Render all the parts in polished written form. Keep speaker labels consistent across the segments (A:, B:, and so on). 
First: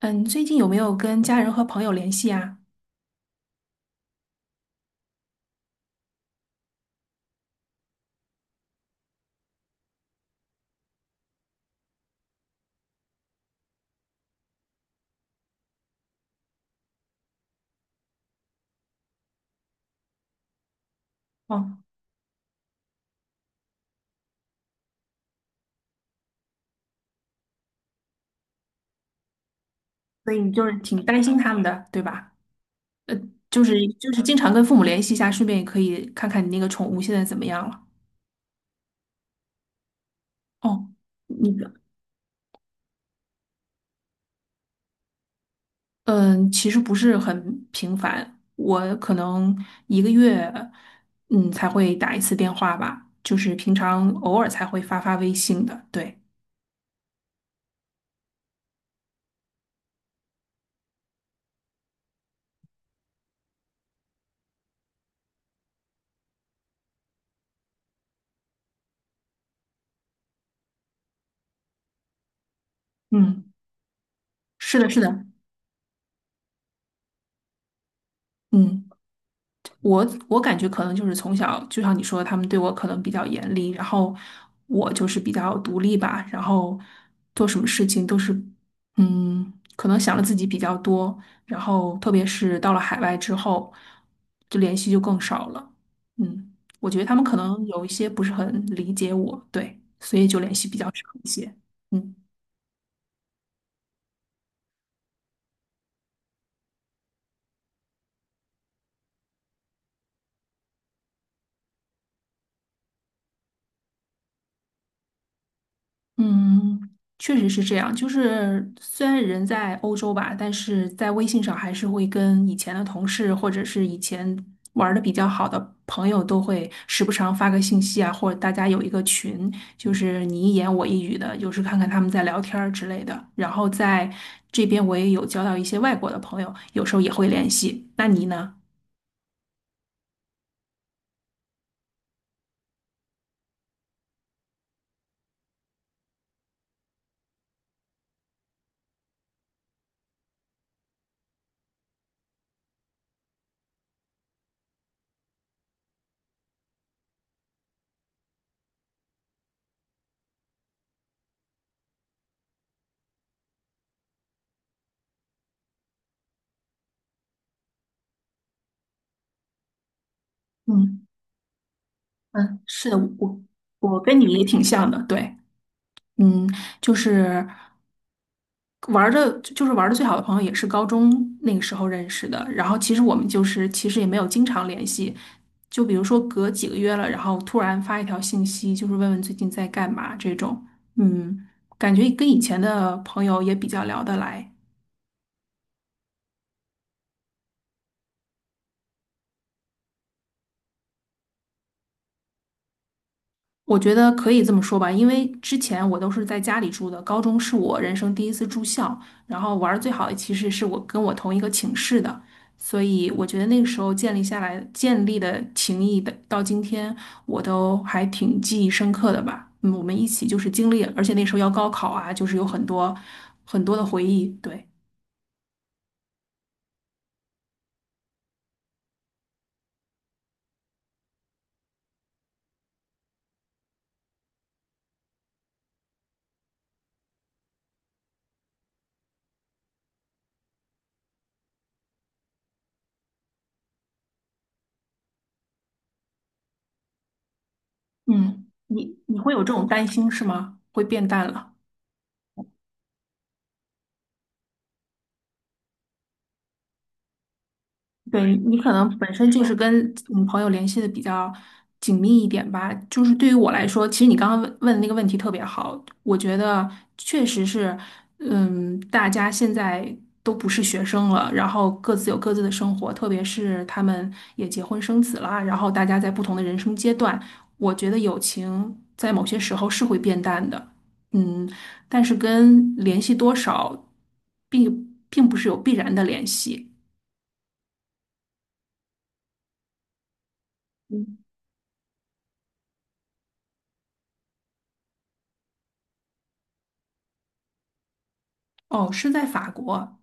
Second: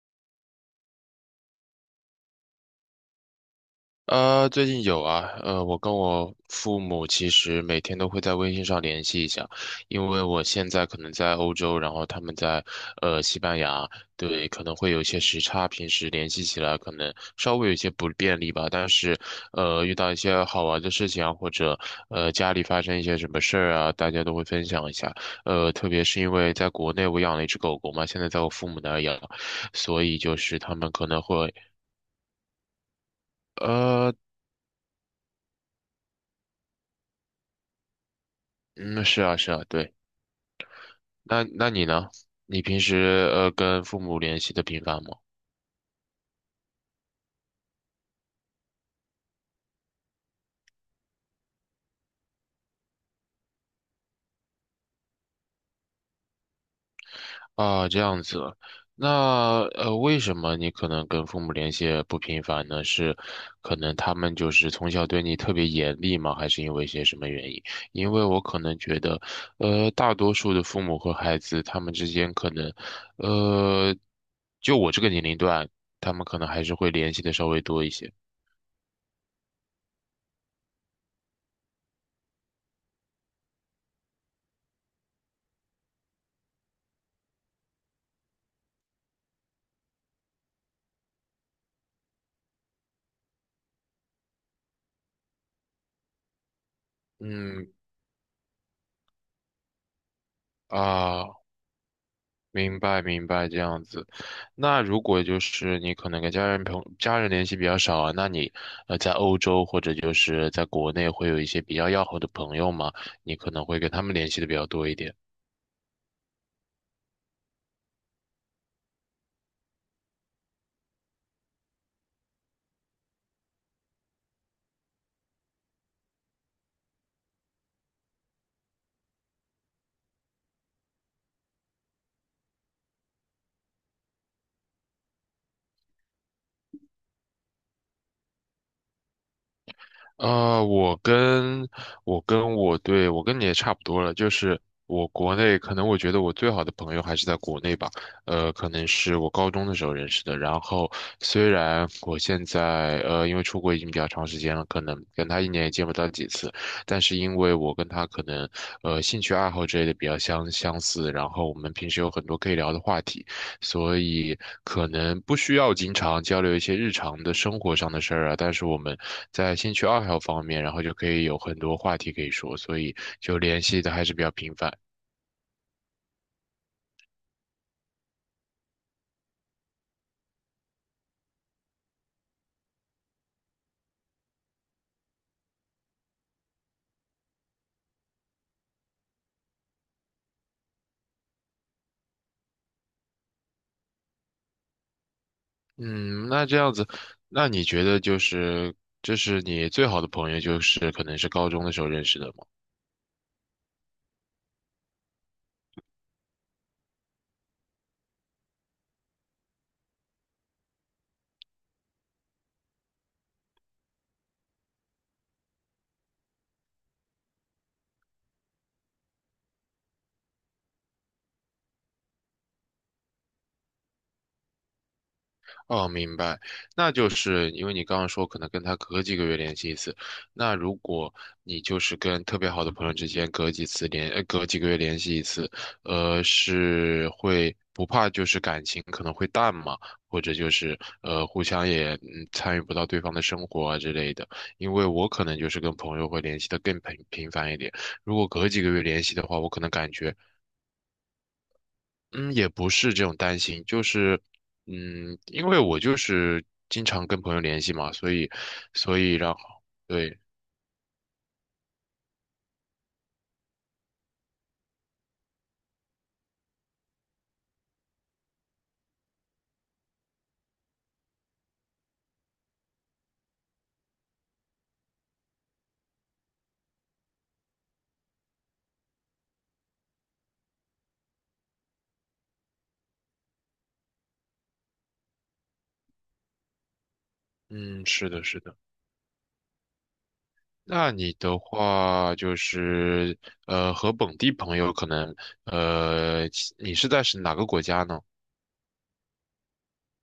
A: 嗯，最近有没有跟家人和朋友联系啊？
B: 最近有啊，我跟我父母其实每天都会在微信上联系一下，因为我现在可能在欧洲，然后他们在西班牙，对，可能会有一些时差，平时联系起来可能稍微有一些不便利吧，但是遇到一些好玩的事情啊，或者
A: 哦，
B: 家里发生一些什么事儿啊，大家都会分享一下。特别是因为在国内我养了一只狗狗嘛，现在在我父母那儿养，所以就是他们
A: 挺
B: 可能
A: 担心
B: 会
A: 他们的，对吧？就是就
B: 呃。
A: 是经常跟父母联系一下，顺便也可以看看你那个宠物现在怎么样了。
B: 嗯，是啊，是啊，对。
A: 哦，
B: 那
A: 那
B: 那
A: 个，
B: 你呢？你平时跟父母联系的频繁吗？
A: 嗯，其实不是很频繁，我可能一个月才会打一次电话吧，就是平常偶尔才会发发微信的。对，
B: 啊，这样子。那为什么你可能跟父母联系不频繁呢？是可能他们就是从小对你特别严厉吗？还是因为一些什么原因？因为我可能觉得，大多数的父母和孩子他们之间可能，
A: 嗯，
B: 呃，就
A: 是的，
B: 我
A: 是
B: 这个年
A: 的，
B: 龄段，他们可能还是会联系的稍微多一些。
A: 嗯。我感觉可能就是从小，就像你说的，他们对我可能比较严厉，然后我就是比较独立吧，然后做什么事情都是，嗯，可能想的自己比较多，然后特别是到了海外之后，就联系就更少了。嗯，我觉得他们可能
B: 嗯
A: 有一些不是很理解我，对，所以就联系比较少一
B: 啊。
A: 些。嗯。
B: 明白明白，这样子。那如果就是你可能跟家人朋家人联系比较少啊，那你在欧洲或者就是在国内会有一些比较要好的朋友嘛，你可能会跟他们联系的比较多一点。
A: 嗯，确实是这样。就是虽然人在欧洲吧，但是在微信上还是会跟以前的同事或者是以前玩的比较好的朋友都会时不常发个信息啊，或者大家有一个群，就是你一言我一语的，有时看看他们在聊天儿之类的。然后在这边我也有交到一些外国的朋友，有时候也会联系。那你呢？
B: 我跟我跟你也差不多了，就是我国内可能我觉得我最好的朋友还是在国内吧。可能是我高中的时候认识的。然后虽然我现在因为出国已经比较长时间了，可能跟他一年也见不到几次，但是因为我跟他可能兴趣爱好之类的比较相似，然后我们平时有很多可以聊的话题。所以可能不需要经常交流一些日常的生活上的事儿啊，但是我们在兴趣爱好方面，然后就
A: 嗯
B: 可以有很多话题可以说，
A: 嗯，
B: 所
A: 是
B: 以
A: 的，
B: 就
A: 我
B: 联系的
A: 我
B: 还是
A: 跟
B: 比
A: 你
B: 较
A: 也
B: 频
A: 挺
B: 繁。
A: 像的，对。嗯，就是。玩的，就是玩的最好的朋友也是高中那个时候认识的。然后其实我们就是其实也没有经常联系，就比如说隔几个月了，然后突然发一条信息，就是问问最近在干嘛这种。嗯，感觉跟以前的朋友也比较聊得来。
B: 嗯，那这样子，那你觉得就是这是你最好的朋友，就是可能是高中的时候认识的吗？
A: 我觉得可以这么说吧，因为之前我都是在家里住的，高中是我人生第一次住校，然后玩儿最好的其实是我跟我同一个寝室的，所以我觉得那个时候建立的情谊的，到今天我都还挺记忆深刻的吧。嗯，我们一起就是经历，而且那时候要高考啊，就是有很多很多的回忆。对，
B: 哦，明白，那就是因为你刚刚说可能跟他隔几个月联系一次，那如果你就是跟特别好的朋友之间隔几个月联系一次，是会不怕就是感情可能会淡嘛，或者就是互相也参与不到对方的生活啊之类的，因为我可能就是跟朋友会联系的更频繁一点，如果隔
A: 嗯，
B: 几个月
A: 你
B: 联系
A: 你
B: 的
A: 会有
B: 话，我
A: 这
B: 可
A: 种
B: 能
A: 担
B: 感
A: 心
B: 觉
A: 是吗？会变淡了。
B: 嗯，也不是这种担心，就是，嗯，因为我就是经常跟朋友联系嘛，所以，
A: 对，你可能
B: 所
A: 本
B: 以
A: 身
B: 然后，
A: 就是跟
B: 对。
A: 嗯朋友联系的比较紧密一点吧。就是对于我来说，其实你刚刚问的那个问题特别好，我觉得确实是，嗯，大家现在都不是学生了，然后各自有各自的生活，特别是他们也结婚生子了，然后大家在不同的人生阶段，我觉得友情在某些时候是会变淡的，嗯，但是跟联系多少并不是有必然的联系。
B: 嗯，是的，是的。那你的话就是，和本地朋友可能，呃，你是在是哪个国家呢？
A: 哦，是在法国，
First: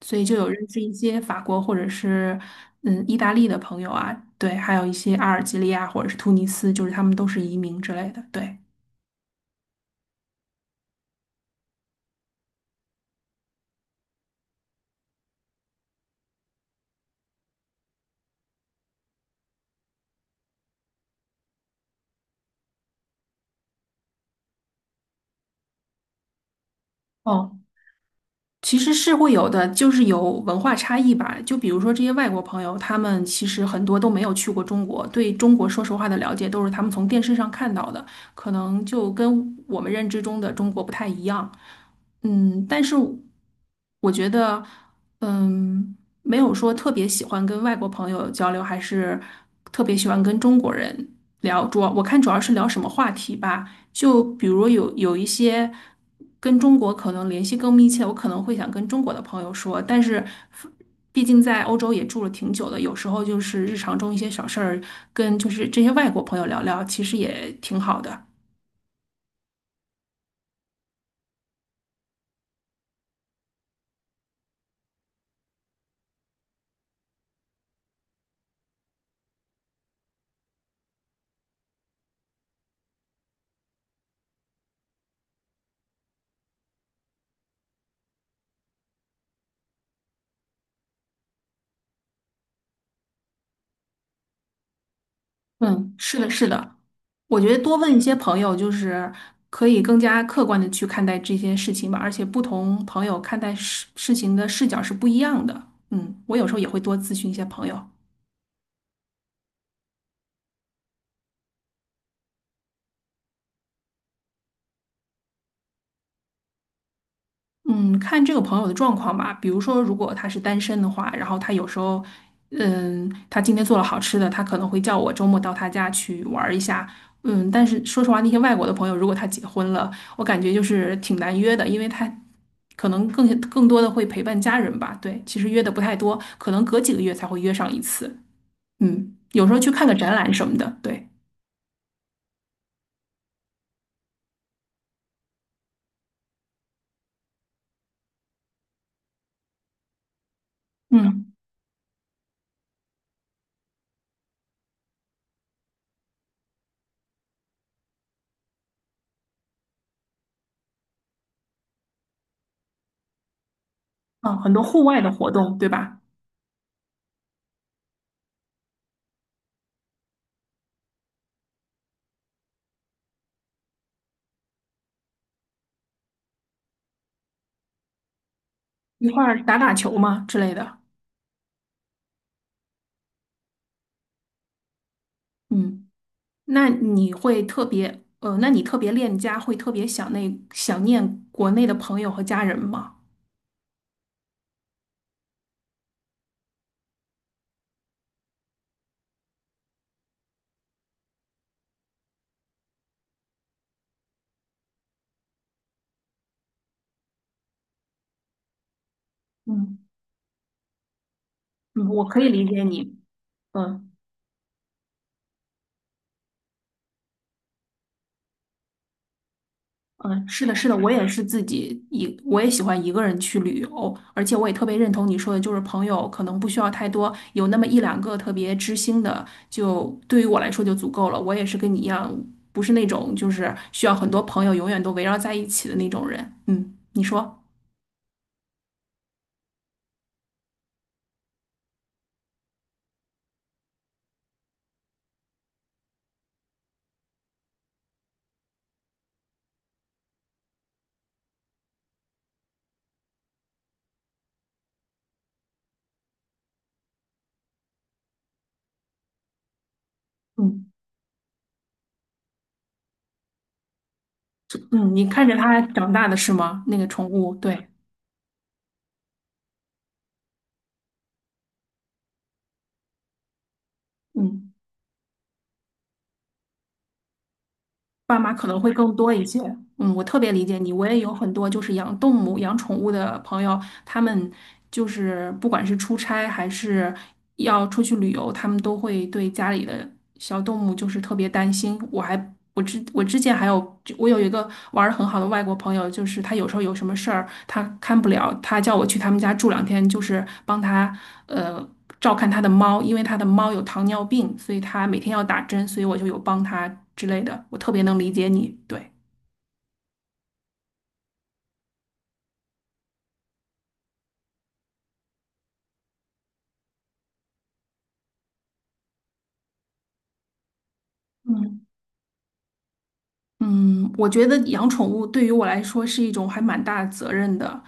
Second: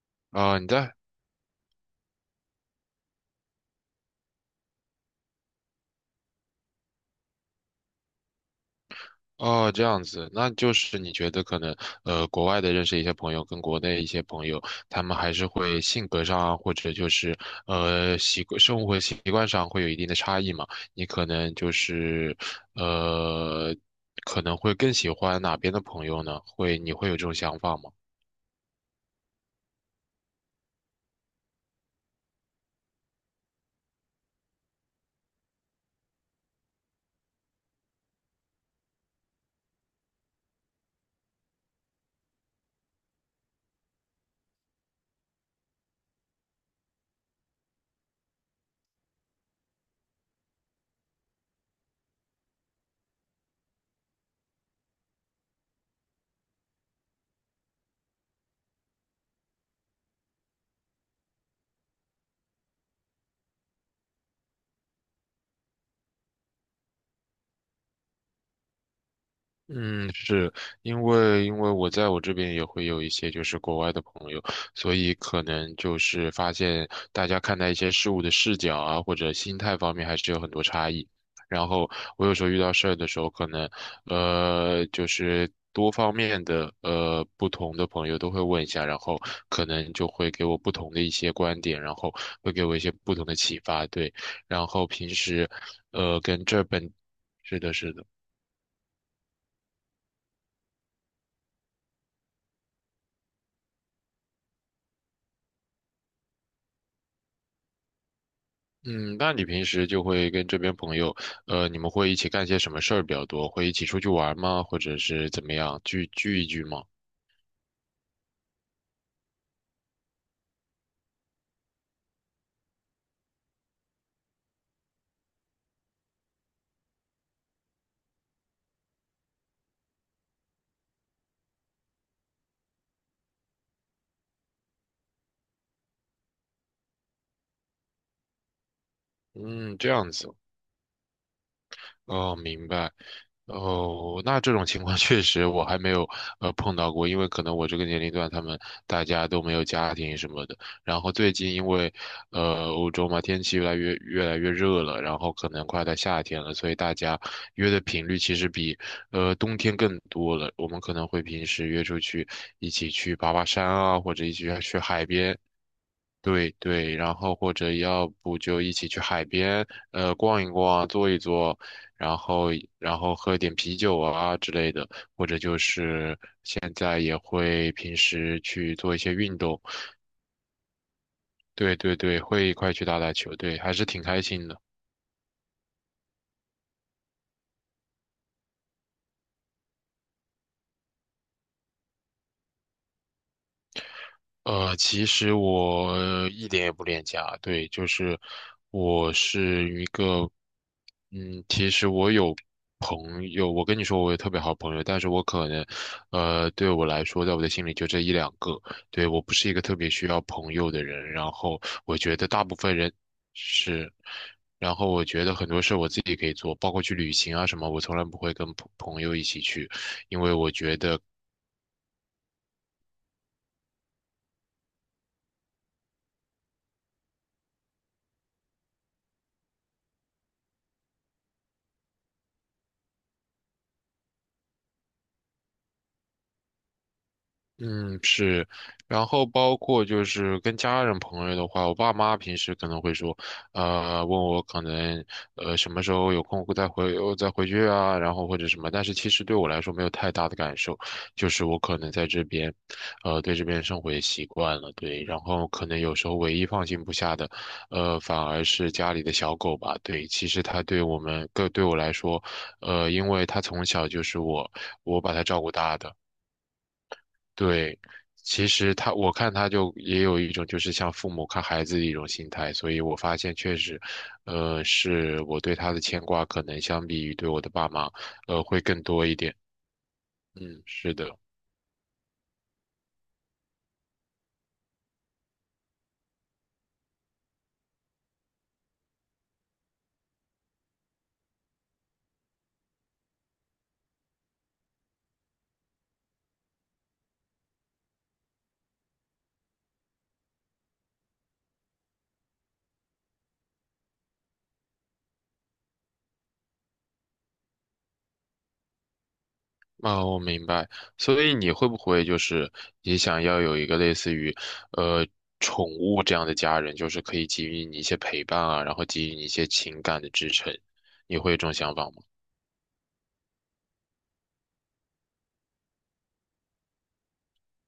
A: 所以就有
B: 啊、你
A: 认识一
B: 在
A: 些法国或者是嗯意大利的朋友啊，对，还有一些阿尔及利亚或者是突尼斯，就是他们都是移民之类的，对。
B: 哦，这样子，那就是你觉得可能，国外的认识一些朋友，跟国内一些朋友，他们还是会性格上啊，或者就是习惯生活习惯上会有一定的差异嘛？你可能就是呃，可能会更喜欢哪边的朋友呢？会，你会有这种想
A: 哦，
B: 法吗？
A: 其实是会有的，就是有文化差异吧。就比如说这些外国朋友，他们其实很多都没有去过中国，对中国说实话的了解都是他们从电视上看到的，可能就跟我们认知中的中国不太一样。嗯，但是我觉得，嗯，没有说特别喜欢跟外国朋友交流，还是特别喜欢跟中国人。聊主要我看主要是聊什么话题吧，就比如有一些跟中国可能联系更密切，我可能会想跟中国的朋友说，但是毕竟在欧洲也住了挺久的，有时候就是日常中一些小事儿，跟就是这些外国朋友聊聊，其实也挺好的。
B: 嗯，是因为因为我在我这边也会有一些就是国外的朋友，所以可能就是发现大家看待一些事物的视角啊，或者心态方面还是有很多差异。然后我有时候遇到事儿的时候，可能就是多方面的不同的朋友都会问一下，然后可能就会给我不同的一些观点，然后会给我一些不同的启发，对。然后平时
A: 嗯，是
B: 呃
A: 的，
B: 跟
A: 是
B: 这
A: 的，
B: 本
A: 我觉
B: 是
A: 得
B: 的
A: 多
B: 是
A: 问一
B: 的。
A: 些朋友，就是可以更加客观的去看待这些事情吧，而且不同朋友看待事情的视角是不一样的。嗯，我有时候也会多咨询一些朋友。
B: 嗯，那你平时就会跟这边朋友，你们会一起干些什么事儿比较多？会一起出去玩吗？或者是怎么样，聚一聚吗？
A: 嗯，看这个朋友的状况吧。比如说，如果他是单身的话，然后他有时候，嗯，他今天做了好吃的，他可能会叫我周末到他家去玩儿一下。嗯，但是说实话，那些外国的朋友，如果他结婚了，我感觉就是挺难约的，因为他可能更多的会陪伴家人吧。对，其实约的不太多，可能隔几个月才会约上一次。嗯，有时候去
B: 嗯，
A: 看
B: 这
A: 个
B: 样
A: 展览
B: 子。
A: 什么的。对，
B: 哦，明白。哦，那这种情况 确实我还没有碰到过，因为可能我这个年龄段他们大家都没有家庭什么的。然后最
A: 嗯，
B: 近因为欧洲嘛，天气越来越热了，然后可能快到夏天了，所以大家约的频率其实比冬天更多了。我们可能会平时约出去一起去爬爬山啊，或者一
A: 啊，
B: 起
A: 很
B: 去
A: 多
B: 去
A: 户外
B: 海
A: 的活
B: 边
A: 动，对吧？
B: 对对，然后或者要不就一起去海边，逛一逛，坐一坐，然后然后喝点啤酒啊之类的，或者就是现在也会平时去做一
A: 一
B: 些
A: 块
B: 运
A: 儿打
B: 动，
A: 打球嘛之类的。
B: 对对对，会一块去打打球，对，还是挺开心的。
A: 嗯。那你会特别，那你特别恋家，会特别想那想念国内的朋友和家人吗？
B: 其实我一点也不恋家，对，就是我是一个，嗯，其实我有朋友，我跟你说我有特别好朋友，但是我可能，对我来说，在我的心里就这一两个，对，我不是一个特
A: 嗯，
B: 别需要朋友的人，然后
A: 嗯，
B: 我
A: 我
B: 觉
A: 可
B: 得
A: 以
B: 大
A: 理
B: 部
A: 解
B: 分人
A: 你。嗯
B: 是，然后我觉得很多事我自己可以做，包括去旅行啊什么，我从来不会跟朋友一起去，因
A: 嗯，
B: 为
A: 是
B: 我
A: 的，是
B: 觉
A: 的，我
B: 得。
A: 也是自己一，我也喜欢一个人去旅游，而且我也特别认同你说的，就是朋友可能不需要太多，有那么一两个特别知心的，就对于我来说就足够了。我也是跟你一样，不是那种就是需要很多朋友永远都围绕在一起的那种人。嗯，你说。
B: 嗯，是，然后包括就是跟家人朋友的话，我爸妈平时可能会说，问我可能什么时候有空会再回去啊，然后或者什么，但是其实对我来说没有太大的感受，就是我可能在这边，对这边生活也习惯了，对，然后可能有时候唯一放心不下的，反而是家里的小狗吧，对，其实它
A: 嗯。
B: 对我们，对对我来说，因为它从小就是我
A: 嗯，
B: 我
A: 你
B: 把它
A: 看着
B: 照顾
A: 它
B: 大
A: 长
B: 的。
A: 大的是吗？那个宠物，对，
B: 对，其实他，我看他就也有一种就是像父母看孩子的一种心态，所以我发现确实，
A: 嗯，
B: 是我对他的牵挂可能相比于对我的爸妈，
A: 爸妈可能
B: 会
A: 会
B: 更
A: 更
B: 多
A: 多
B: 一
A: 一
B: 点。
A: 些。嗯，我特别理解
B: 嗯，
A: 你，我
B: 是
A: 也有
B: 的，
A: 很多就是养动物、养宠物的朋友，他们就是不管是出差还是要出去旅游，他们都会对家里的小动物就是特别担心。我之前还有我有一个玩的很好的外国朋友，就是他有时候有什么事儿他看不了，他叫我去他们家住两天，就是帮他呃。照看他的猫，因为他的猫有糖尿病，所以他每天要打针，所以我就有帮他之类的。我特别能理解你，对，
B: 啊，我明白。所以你会不会就是也想要有一个类似于，呃，宠物这样的家人，就是可以给予你一些陪伴啊，然后给予你一些情感的支撑，你会有这种想法吗？
A: 嗯，我觉得养宠物对于我来说是一种还蛮大的责任的，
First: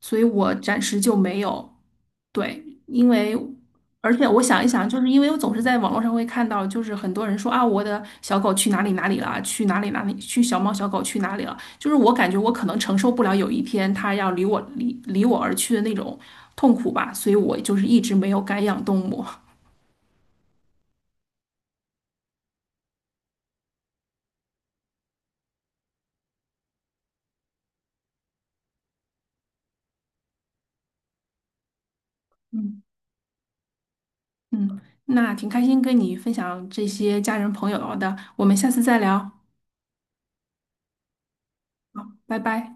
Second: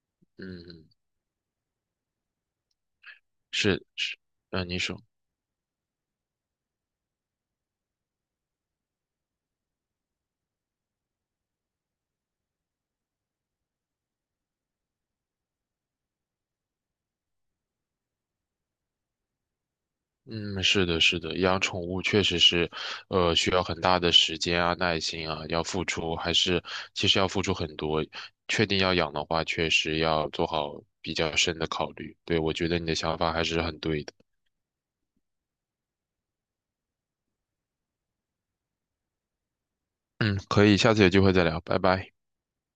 A: 所以我
B: 嗯，
A: 暂
B: 嗯
A: 时就没有。对，因为
B: 是
A: 而
B: 是，
A: 且我想一
B: 嗯，你
A: 想，就
B: 说。
A: 是因为我总是在网络上会看到，就是很多人说啊，我的小狗去哪里哪里了，去哪里哪里，去小猫小狗去哪里了，就是我感觉我可能承受不了有一天它要离我离离我而去的那种痛苦吧，所以我就是一直没有敢养动物。
B: 嗯，是的，是的，养宠物确实是，需要很大的时间啊、耐心啊，要付出，还是其实要付出很多。确定要养的话，确实要做好比较深的考虑。对，我觉得
A: 嗯
B: 你的想法还是很对的。
A: 嗯，那挺开心跟你分享这些家人朋友的，我们下次再聊，
B: 嗯，可以，下次有机会再聊，拜拜。
A: 拜拜。